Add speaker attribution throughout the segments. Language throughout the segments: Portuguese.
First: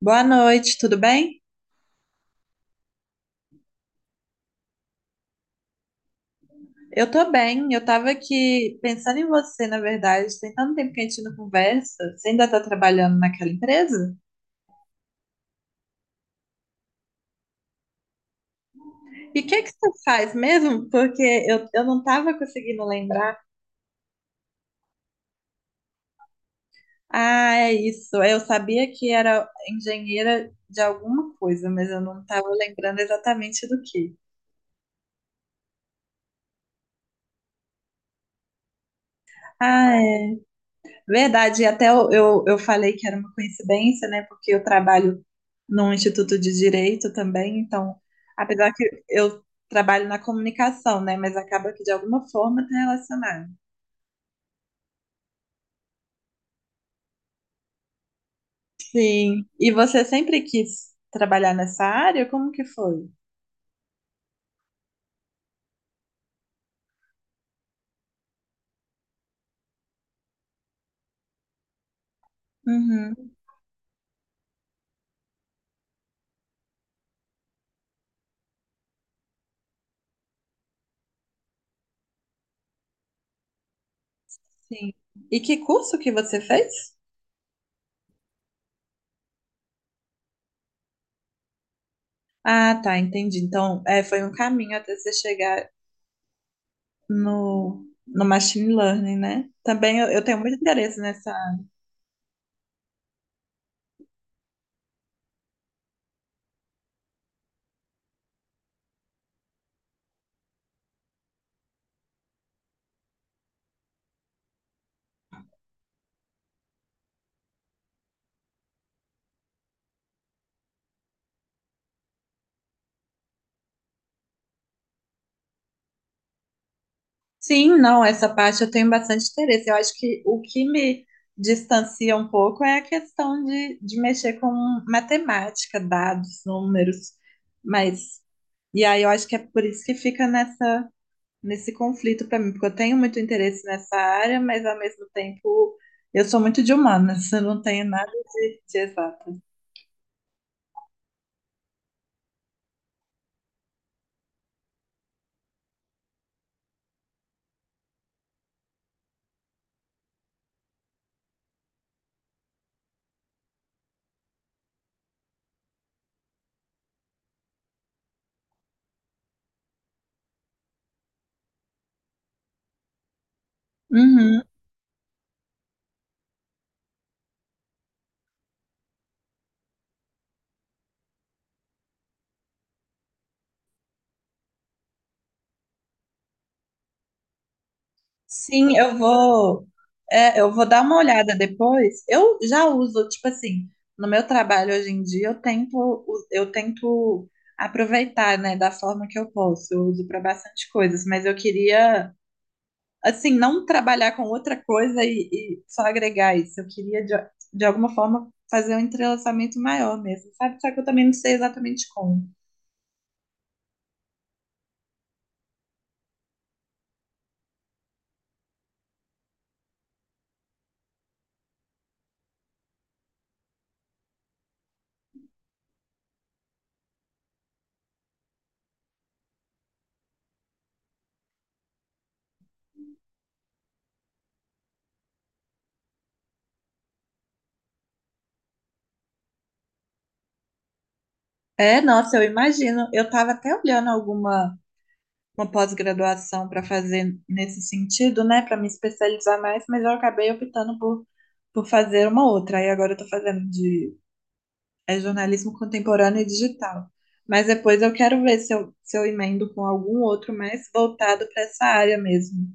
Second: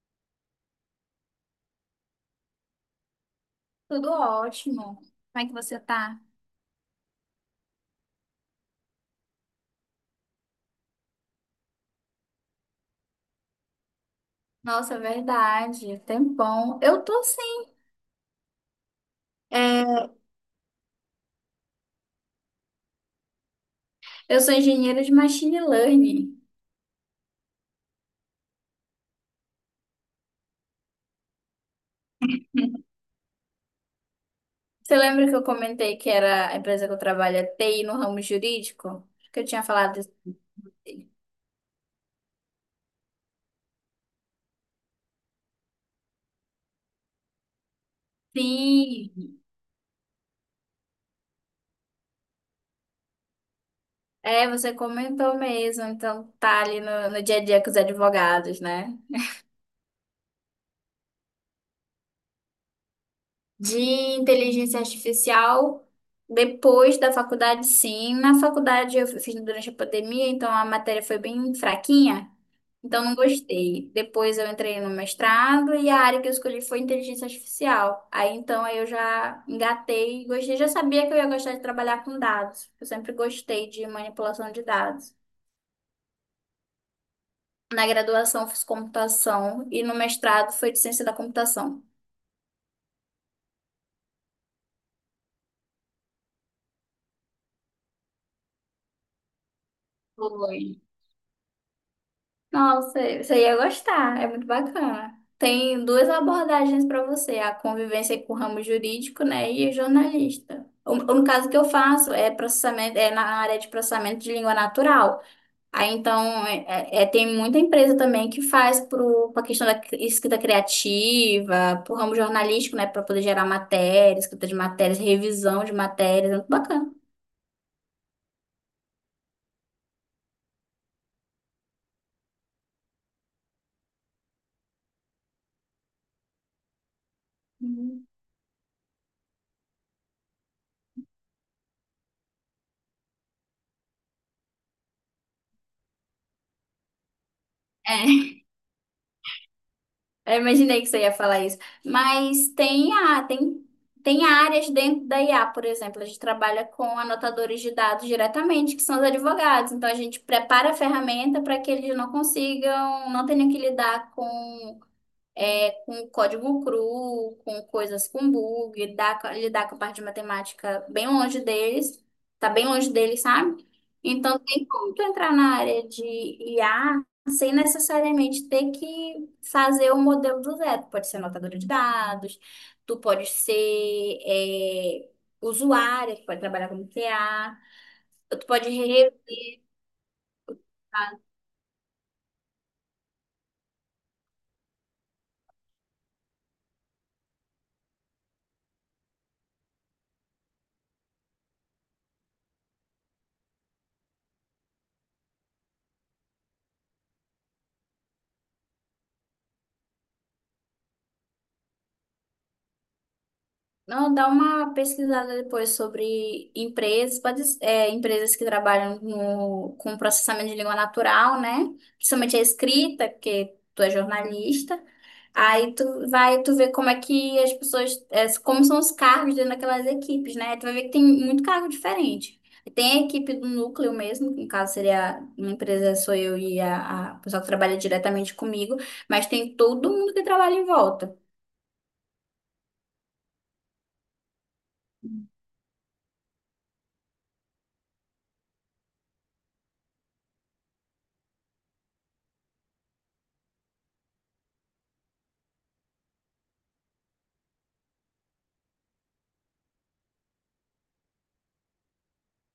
Speaker 1: Boa noite, tudo bem?
Speaker 2: Tudo ótimo. Como é que você tá?
Speaker 1: Eu tô bem, eu tava aqui pensando em você, na verdade. Tem tanto tempo que a gente não conversa. Você ainda tá trabalhando naquela empresa?
Speaker 2: Nossa, é verdade. Tempão. Eu tô sim.
Speaker 1: E o que é que você
Speaker 2: É,
Speaker 1: faz mesmo? Porque eu não tava conseguindo lembrar.
Speaker 2: eu sou engenheira de machine learning.
Speaker 1: Ah, é isso. Eu sabia que era engenheira de alguma coisa, mas eu não tava lembrando exatamente do que.
Speaker 2: Você lembra que eu comentei que era a empresa que eu trabalho é TI no ramo jurídico? Que eu tinha
Speaker 1: Ah,
Speaker 2: falado. Isso.
Speaker 1: verdade, e até eu falei que era uma coincidência, né? Porque eu trabalho num instituto de direito também, então, apesar que
Speaker 2: Sim.
Speaker 1: eu trabalho na comunicação, né? Mas acaba que de alguma forma está relacionado.
Speaker 2: É, você comentou mesmo. Então tá ali no dia a dia com os advogados, né?
Speaker 1: Sim. E você sempre quis trabalhar nessa área? Como que foi?
Speaker 2: De inteligência artificial depois da faculdade, sim. Na faculdade eu fiz durante a pandemia, então a matéria foi bem fraquinha, então não
Speaker 1: Uhum,
Speaker 2: gostei. Depois eu entrei no mestrado e a área que eu escolhi foi inteligência artificial. Aí eu já engatei e gostei, já sabia que eu ia gostar de trabalhar com dados. Eu sempre gostei de manipulação de
Speaker 1: sim.
Speaker 2: dados.
Speaker 1: E que curso que você fez?
Speaker 2: Na graduação eu fiz computação e no mestrado foi de ciência da computação.
Speaker 1: Ah, tá, entendi. Então, é, foi um caminho até você chegar no machine learning, né? Também eu tenho muito
Speaker 2: Foi.
Speaker 1: interesse nessa.
Speaker 2: Nossa, você ia gostar, é muito bacana. Tem duas abordagens para você, a convivência com o ramo jurídico, né, e o jornalista. No caso que eu faço é na área de processamento de língua natural. Aí então é, é- é, Tem muita empresa também que faz para a questão da escrita criativa, para o ramo jornalístico, né, para poder gerar matérias, escrita de matérias, revisão de matérias, é muito bacana.
Speaker 1: Sim, não, essa parte eu tenho bastante interesse. Eu acho que o que me distancia um pouco é a questão de mexer com matemática, dados, números.
Speaker 2: Uhum.
Speaker 1: Mas, e aí eu acho que é por isso que fica nessa, nesse conflito para mim, porque eu tenho muito interesse nessa área, mas ao mesmo tempo eu sou muito de humanas, eu não tenho nada
Speaker 2: É.
Speaker 1: de exato.
Speaker 2: Eu imaginei que você ia falar isso. Mas tem a, tem, Tem áreas dentro da IA, por exemplo, a gente trabalha com anotadores de dados diretamente, que são os advogados. Então a gente prepara a ferramenta para que eles não consigam, não tenham que lidar com com código cru, com coisas com bug, dá, lidar com a parte de matemática tá bem longe deles, sabe? Então,
Speaker 1: Uhum.
Speaker 2: tem como tu entrar na área de IA sem necessariamente ter que fazer o modelo do zero. Tu pode ser anotadora de dados, tu pode ser usuária, tu pode trabalhar como TA, tu pode
Speaker 1: Sim, eu
Speaker 2: revisar.
Speaker 1: vou, eu vou dar uma olhada depois. Eu já uso, tipo assim, no meu trabalho hoje em dia, eu tento, eu tento aproveitar, né, da forma que eu posso. Eu uso para bastante coisas, mas eu queria, assim, não trabalhar com outra coisa e só agregar isso. Eu queria, de alguma forma, fazer um entrelaçamento maior mesmo, sabe? Só que eu também não sei exatamente como.
Speaker 2: Não, dá uma pesquisada depois sobre empresas, pode, é, empresas que trabalham com processamento de língua natural, né? Principalmente a escrita, porque tu é jornalista. Aí tu vai, tu vê como é que as pessoas, é, como são os cargos dentro daquelas equipes, né? Tu vai ver que tem muito cargo diferente. Tem a equipe do núcleo mesmo, que no caso seria uma empresa, sou eu e a pessoa que trabalha diretamente comigo, mas tem todo mundo que trabalha em volta.
Speaker 1: É, nossa, eu imagino. Eu tava até olhando alguma. Uma pós-graduação para fazer nesse sentido, né, para me especializar mais, mas eu acabei optando por fazer uma outra. Aí agora eu estou fazendo de jornalismo contemporâneo e digital. Mas depois eu quero ver se eu, se eu emendo com algum outro mais voltado para essa área mesmo.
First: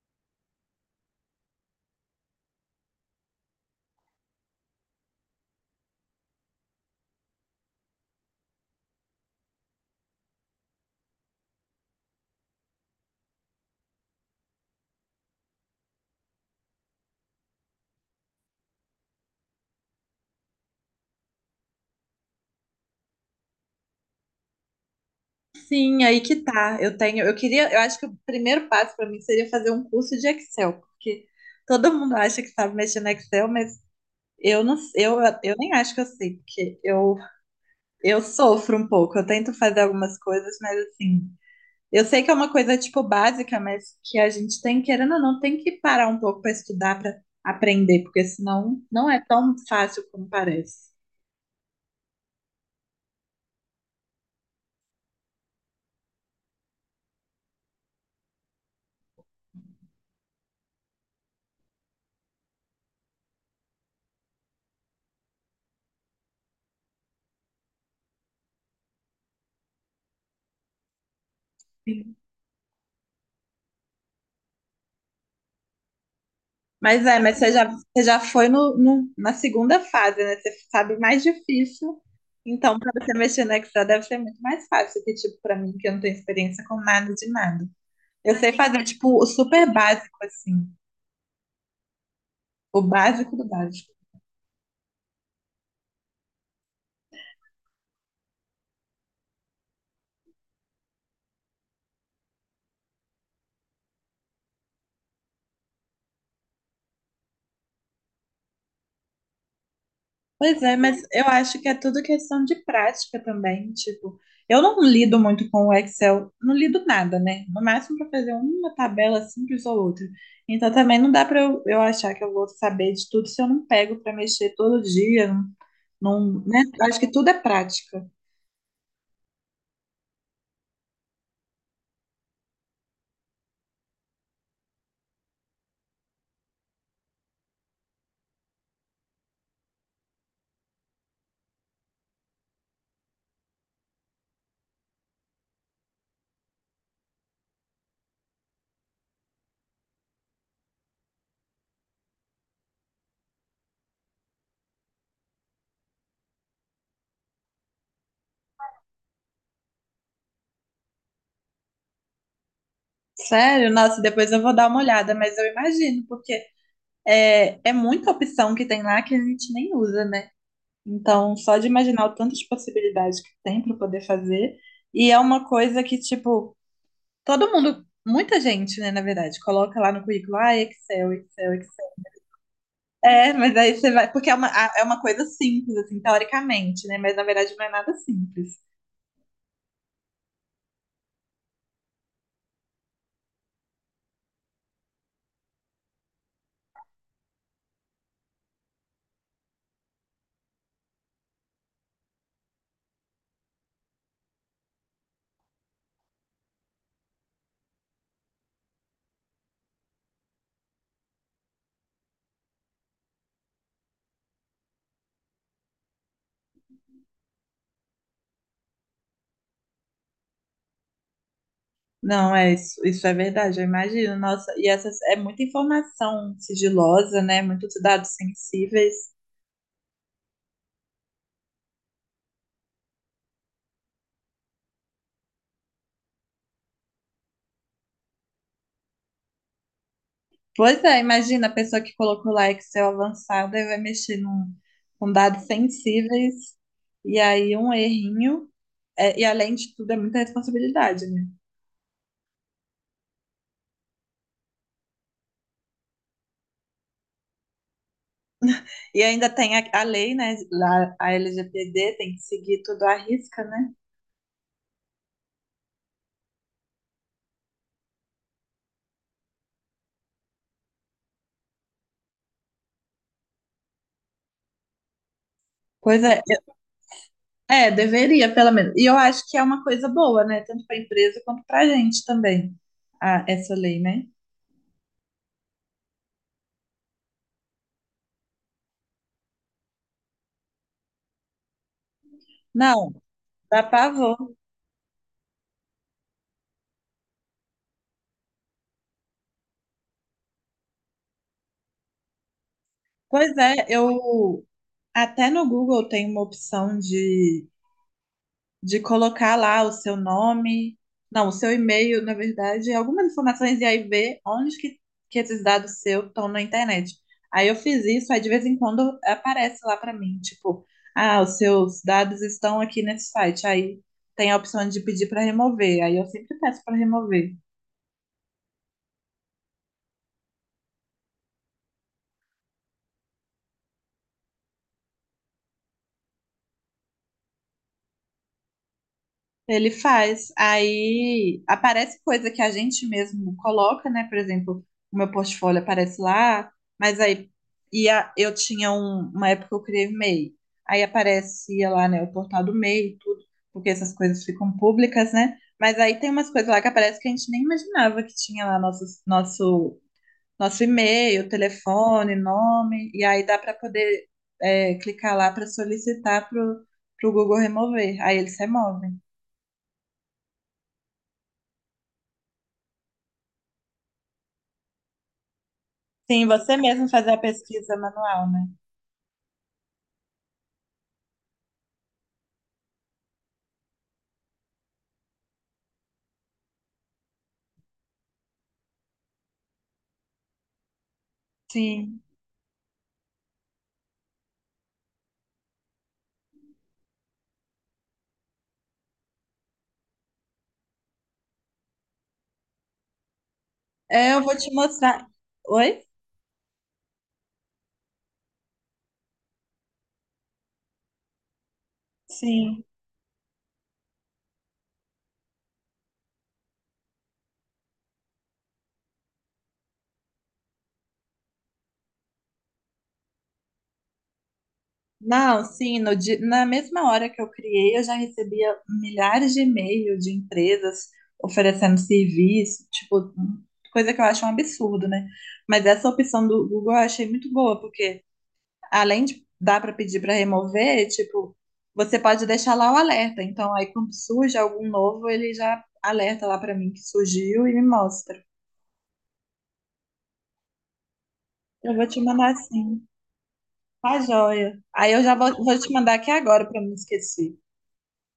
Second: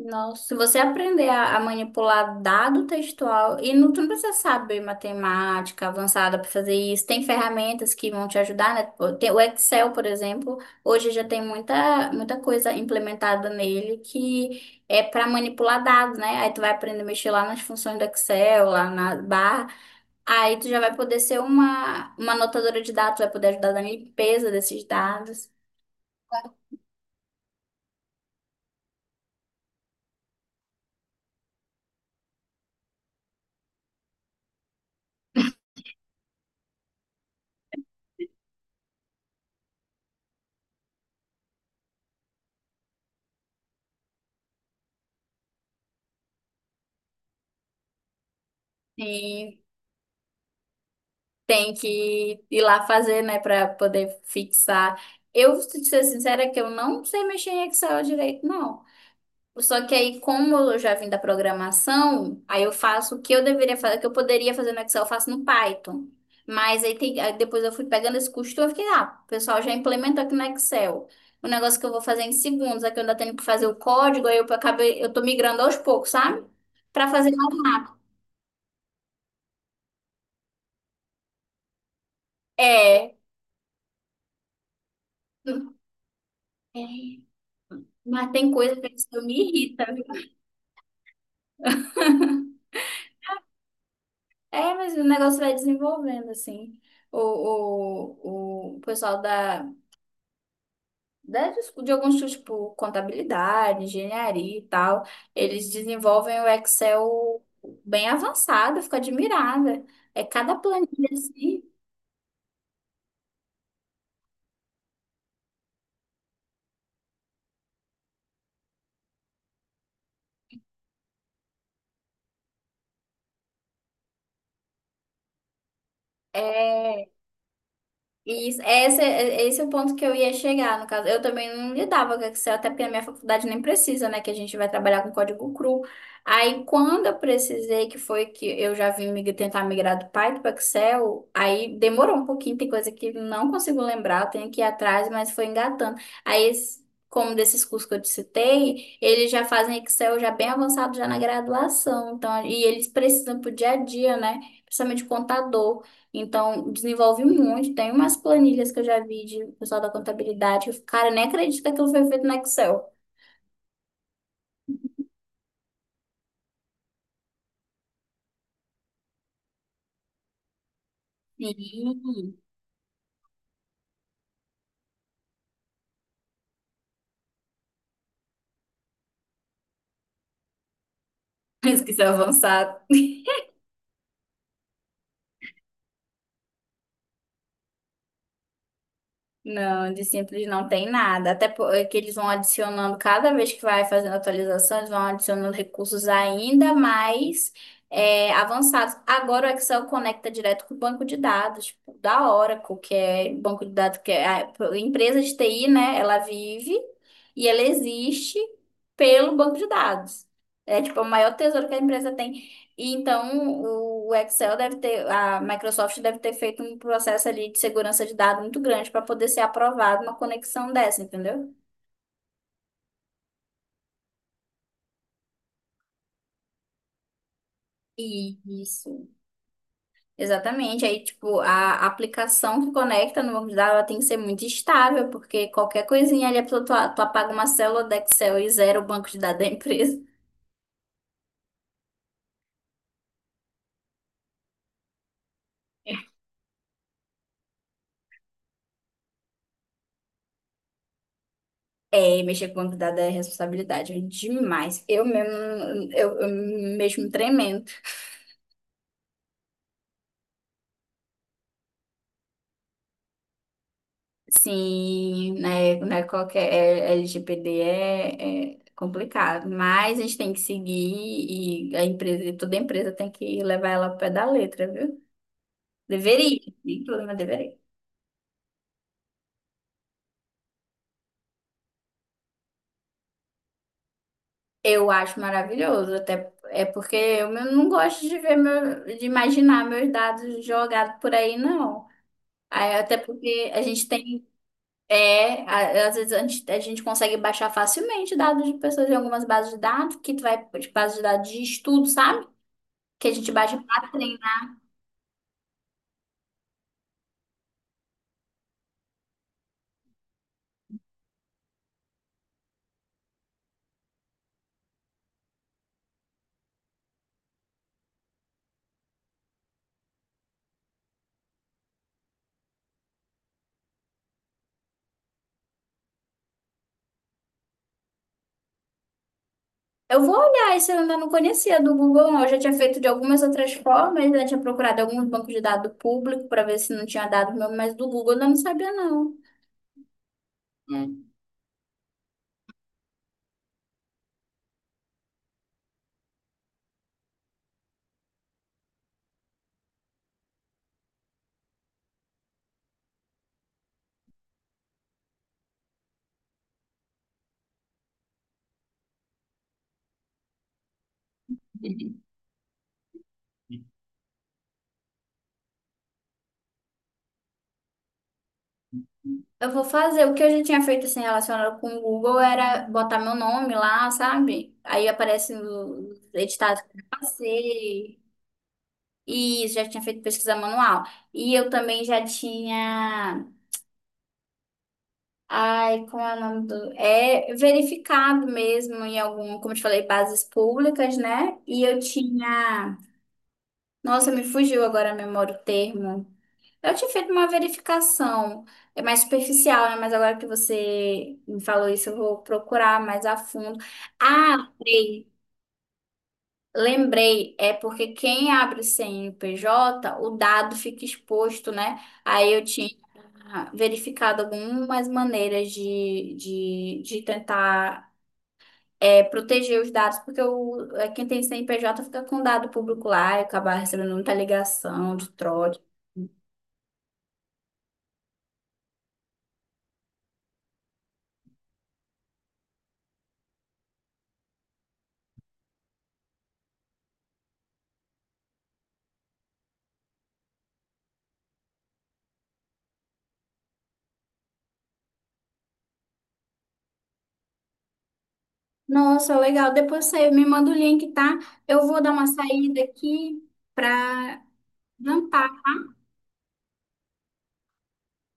Speaker 2: Nossa, se você aprender a manipular dado textual, e não, tu não precisa saber matemática avançada para fazer isso, tem ferramentas que vão te ajudar, né? Tipo, tem o Excel, por exemplo, hoje já tem muita coisa implementada nele que é para manipular dados, né? Aí tu vai aprender a mexer lá nas funções do Excel, lá na barra, aí tu já vai poder ser uma anotadora de dados, vai poder ajudar na limpeza desses dados.
Speaker 1: Sim, aí que tá. Eu tenho, eu queria, eu acho que o primeiro passo para mim seria fazer um curso de Excel, porque todo mundo acha que sabe mexer no Excel, mas eu não, eu, eu nem acho que eu sei, porque eu sofro um pouco, eu tento fazer algumas coisas, mas assim, eu sei que é uma coisa tipo básica, mas que a gente tem, querendo ou não, tem que parar um pouco para estudar, para aprender, porque senão não é tão
Speaker 2: Sim.
Speaker 1: fácil como parece.
Speaker 2: Tem que ir lá fazer, né, para poder fixar. Eu, se ser sincera, que eu não sei mexer em Excel direito, não. Só que aí, como eu já vim da programação, aí eu faço o que eu deveria fazer, o que eu poderia fazer no Excel, eu faço no Python. Mas aí, tem, aí depois eu fui pegando esse costume, eu fiquei, ah, o pessoal já implementou aqui no Excel. O negócio que eu vou
Speaker 1: Sim.
Speaker 2: fazer em segundos, aqui eu ainda tenho que fazer o código, aí eu acabei, eu tô migrando aos poucos, sabe?
Speaker 1: Mas
Speaker 2: Pra
Speaker 1: é,
Speaker 2: fazer
Speaker 1: mas
Speaker 2: mais rápido.
Speaker 1: você já foi na segunda fase, né? Você sabe mais difícil. Então, para você
Speaker 2: É.
Speaker 1: mexer no Excel deve ser muito mais fácil que, tipo, para mim, que eu não tenho experiência com
Speaker 2: É,
Speaker 1: nada de nada.
Speaker 2: mas
Speaker 1: Eu
Speaker 2: tem
Speaker 1: sei
Speaker 2: coisa
Speaker 1: fazer,
Speaker 2: que isso
Speaker 1: tipo, o
Speaker 2: me
Speaker 1: super
Speaker 2: irrita.
Speaker 1: básico, assim. O básico do básico.
Speaker 2: É, mas o negócio vai desenvolvendo, assim. O, o pessoal da, de alguns cursos, tipo, contabilidade, engenharia e tal, eles desenvolvem o Excel bem avançado, eu fico admirada. É cada
Speaker 1: Pois é, mas
Speaker 2: planilha,
Speaker 1: eu acho
Speaker 2: assim,
Speaker 1: que é tudo questão de prática também. Tipo, eu não lido muito com o Excel, não lido nada, né? No máximo para fazer uma tabela simples ou outra. Então também não dá para eu achar que eu vou saber de tudo se eu não pego para mexer todo dia. Né? Acho
Speaker 2: é
Speaker 1: que tudo é prática.
Speaker 2: isso, esse é o ponto que eu ia chegar, no caso. Eu também não lidava com Excel, até porque a minha faculdade nem precisa, né? Que a gente vai trabalhar com código cru. Aí, quando eu precisei, que foi que eu já vim tentar migrar do Python para Excel, aí demorou um pouquinho, tem coisa que não consigo lembrar, eu tenho que ir atrás, mas foi engatando. Como desses cursos que eu te citei, eles já fazem Excel já bem avançado, já na graduação. Então, e eles precisam pro dia a dia, né? Principalmente contador. Então, desenvolve muito. Tem umas planilhas que eu já vi de pessoal da contabilidade, que eu fico, cara, nem acredita que aquilo foi feito no Excel.
Speaker 1: Sério, nossa, depois eu vou dar uma olhada, mas eu imagino, porque é, é muita opção que tem lá que a gente nem usa, né? Então, só de imaginar o
Speaker 2: Sim.
Speaker 1: tantas possibilidades que tem para poder fazer, e é uma coisa que, tipo, todo mundo, muita gente, né, na verdade, coloca lá no currículo, ah, Excel, Excel,
Speaker 2: Mas que isso
Speaker 1: Excel.
Speaker 2: é avançado.
Speaker 1: É, mas aí você vai, porque é uma, é uma coisa simples, assim, teoricamente, né, mas na verdade não é nada simples.
Speaker 2: Não, de simples não tem nada. Até porque eles vão adicionando, cada vez que vai fazendo atualização, eles vão adicionando recursos ainda mais avançados. Agora o Excel conecta direto com o banco de dados, tipo, da Oracle, que é banco de dados, que é a empresa de TI, né? Ela vive e ela existe pelo banco de dados. É tipo é o maior tesouro que a empresa tem e então o Excel deve ter, a Microsoft deve ter feito um processo ali de segurança de dados muito grande para poder ser aprovado uma conexão dessa, entendeu?
Speaker 1: Não, é isso, isso é verdade, eu imagino, nossa, e essa é muita informação sigilosa, né, muitos dados
Speaker 2: E
Speaker 1: sensíveis.
Speaker 2: isso. Exatamente. Aí, tipo, a aplicação que conecta no banco de dados ela tem que ser muito estável, porque qualquer coisinha ali, a pessoa, tu apaga uma célula do Excel e zera o banco de dados da empresa.
Speaker 1: Pois é, imagina a pessoa que colocou lá Excel avançado e vai mexer num, com dados sensíveis e aí um errinho. É, e além de tudo, é muita responsabilidade, né?
Speaker 2: É, mexer com banco de dados é responsabilidade demais. Eu mesmo, eu mesmo tremendo.
Speaker 1: E ainda tem a lei, né? Lá, a LGPD, tem que seguir tudo à risca, né?
Speaker 2: Sim, qualquer é, LGPD é, é complicado, mas a gente tem que seguir e a empresa, toda empresa tem que levar ela ao pé da letra, viu?
Speaker 1: Pois é,
Speaker 2: Deveria, nem tudo, mas deveria.
Speaker 1: é, deveria, pelo menos. E eu acho que é uma coisa boa, né? Tanto para a empresa quanto para a gente também, a, essa lei, né?
Speaker 2: Eu acho maravilhoso, até é porque não gosto de ver meu, de imaginar meus dados jogados por aí, não. Aí,
Speaker 1: Não,
Speaker 2: até porque a
Speaker 1: dá
Speaker 2: gente
Speaker 1: pavor.
Speaker 2: tem, às vezes a gente consegue baixar facilmente dados de pessoas em algumas bases de dados, que tu vai, tipo, bases de dados de estudo, sabe? Que a gente
Speaker 1: Pois
Speaker 2: baixa
Speaker 1: é,
Speaker 2: pra, né?
Speaker 1: eu até no Google tem uma opção de colocar lá o seu nome, não, o seu e-mail, na verdade, algumas informações e aí ver onde que esses dados seus estão na internet. Aí eu fiz isso, aí de vez em quando aparece lá para mim, tipo, ah, os seus dados estão aqui nesse site. Aí tem a opção de pedir para remover. Aí eu sempre peço para remover.
Speaker 2: Eu vou olhar, esse eu ainda não conhecia do Google, não. Eu já tinha feito de algumas outras formas, né? Tinha procurado alguns bancos de dados público para ver se não tinha dado meu, mas do Google eu não sabia, não.
Speaker 1: Ele faz. Aí aparece coisa que a gente mesmo coloca, né? Por exemplo, o meu portfólio aparece lá, mas aí ia, eu tinha uma época que eu criei o MEI. Aí aparecia lá, né, o portal do MEI e tudo, porque essas coisas ficam públicas, né? Mas aí tem umas coisas lá que aparece que a gente nem imaginava que tinha lá nosso, nosso, nosso e-mail, telefone, nome, e aí dá para poder clicar lá para solicitar para o Google remover. Aí eles removem.
Speaker 2: Eu vou fazer. O que eu já tinha feito assim relacionado com o Google era botar meu nome lá, sabe? Aí aparece os
Speaker 1: Sim, você
Speaker 2: editados que eu
Speaker 1: mesmo fazer a pesquisa
Speaker 2: passei.
Speaker 1: manual, né?
Speaker 2: E isso, já tinha feito pesquisa manual. E eu também já tinha. Ai, como é o nome do... É verificado mesmo em algum, como eu te falei, bases públicas, né? E eu
Speaker 1: Sim.
Speaker 2: tinha... Nossa, me fugiu agora a memória o termo. Eu tinha feito uma verificação, é mais superficial, né? Mas agora que você me falou isso, eu vou procurar mais a fundo.
Speaker 1: É, eu vou
Speaker 2: Ah,
Speaker 1: te mostrar.
Speaker 2: lembrei.
Speaker 1: Oi?
Speaker 2: Lembrei, é porque quem abre o CNPJ o dado fica exposto, né? Aí eu
Speaker 1: Sim.
Speaker 2: tinha verificado algumas maneiras de tentar proteger os dados, porque quem tem CNPJ fica com dado público lá e acaba recebendo muita ligação de
Speaker 1: Não,
Speaker 2: trote.
Speaker 1: sim, no di- na mesma hora que eu criei, eu já recebia milhares de e-mails de empresas oferecendo serviço, tipo, coisa que eu acho um absurdo, né? Mas essa opção do Google eu achei muito boa, porque além de dar para pedir para remover, tipo, você pode deixar lá o alerta. Então, aí quando surge algum novo, ele já alerta lá para mim que surgiu e me mostra.
Speaker 2: Nossa, legal. Depois você me manda o link, tá? Eu
Speaker 1: Eu
Speaker 2: vou
Speaker 1: vou
Speaker 2: dar
Speaker 1: te
Speaker 2: uma
Speaker 1: mandar
Speaker 2: saída
Speaker 1: sim.
Speaker 2: aqui
Speaker 1: Tá
Speaker 2: para
Speaker 1: joia. Aí eu já
Speaker 2: jantar.
Speaker 1: vou, vou te mandar aqui agora para não esquecer.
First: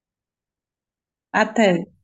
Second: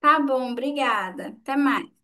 Speaker 2: Tá bom, obrigada. Até
Speaker 1: Até.
Speaker 2: mais.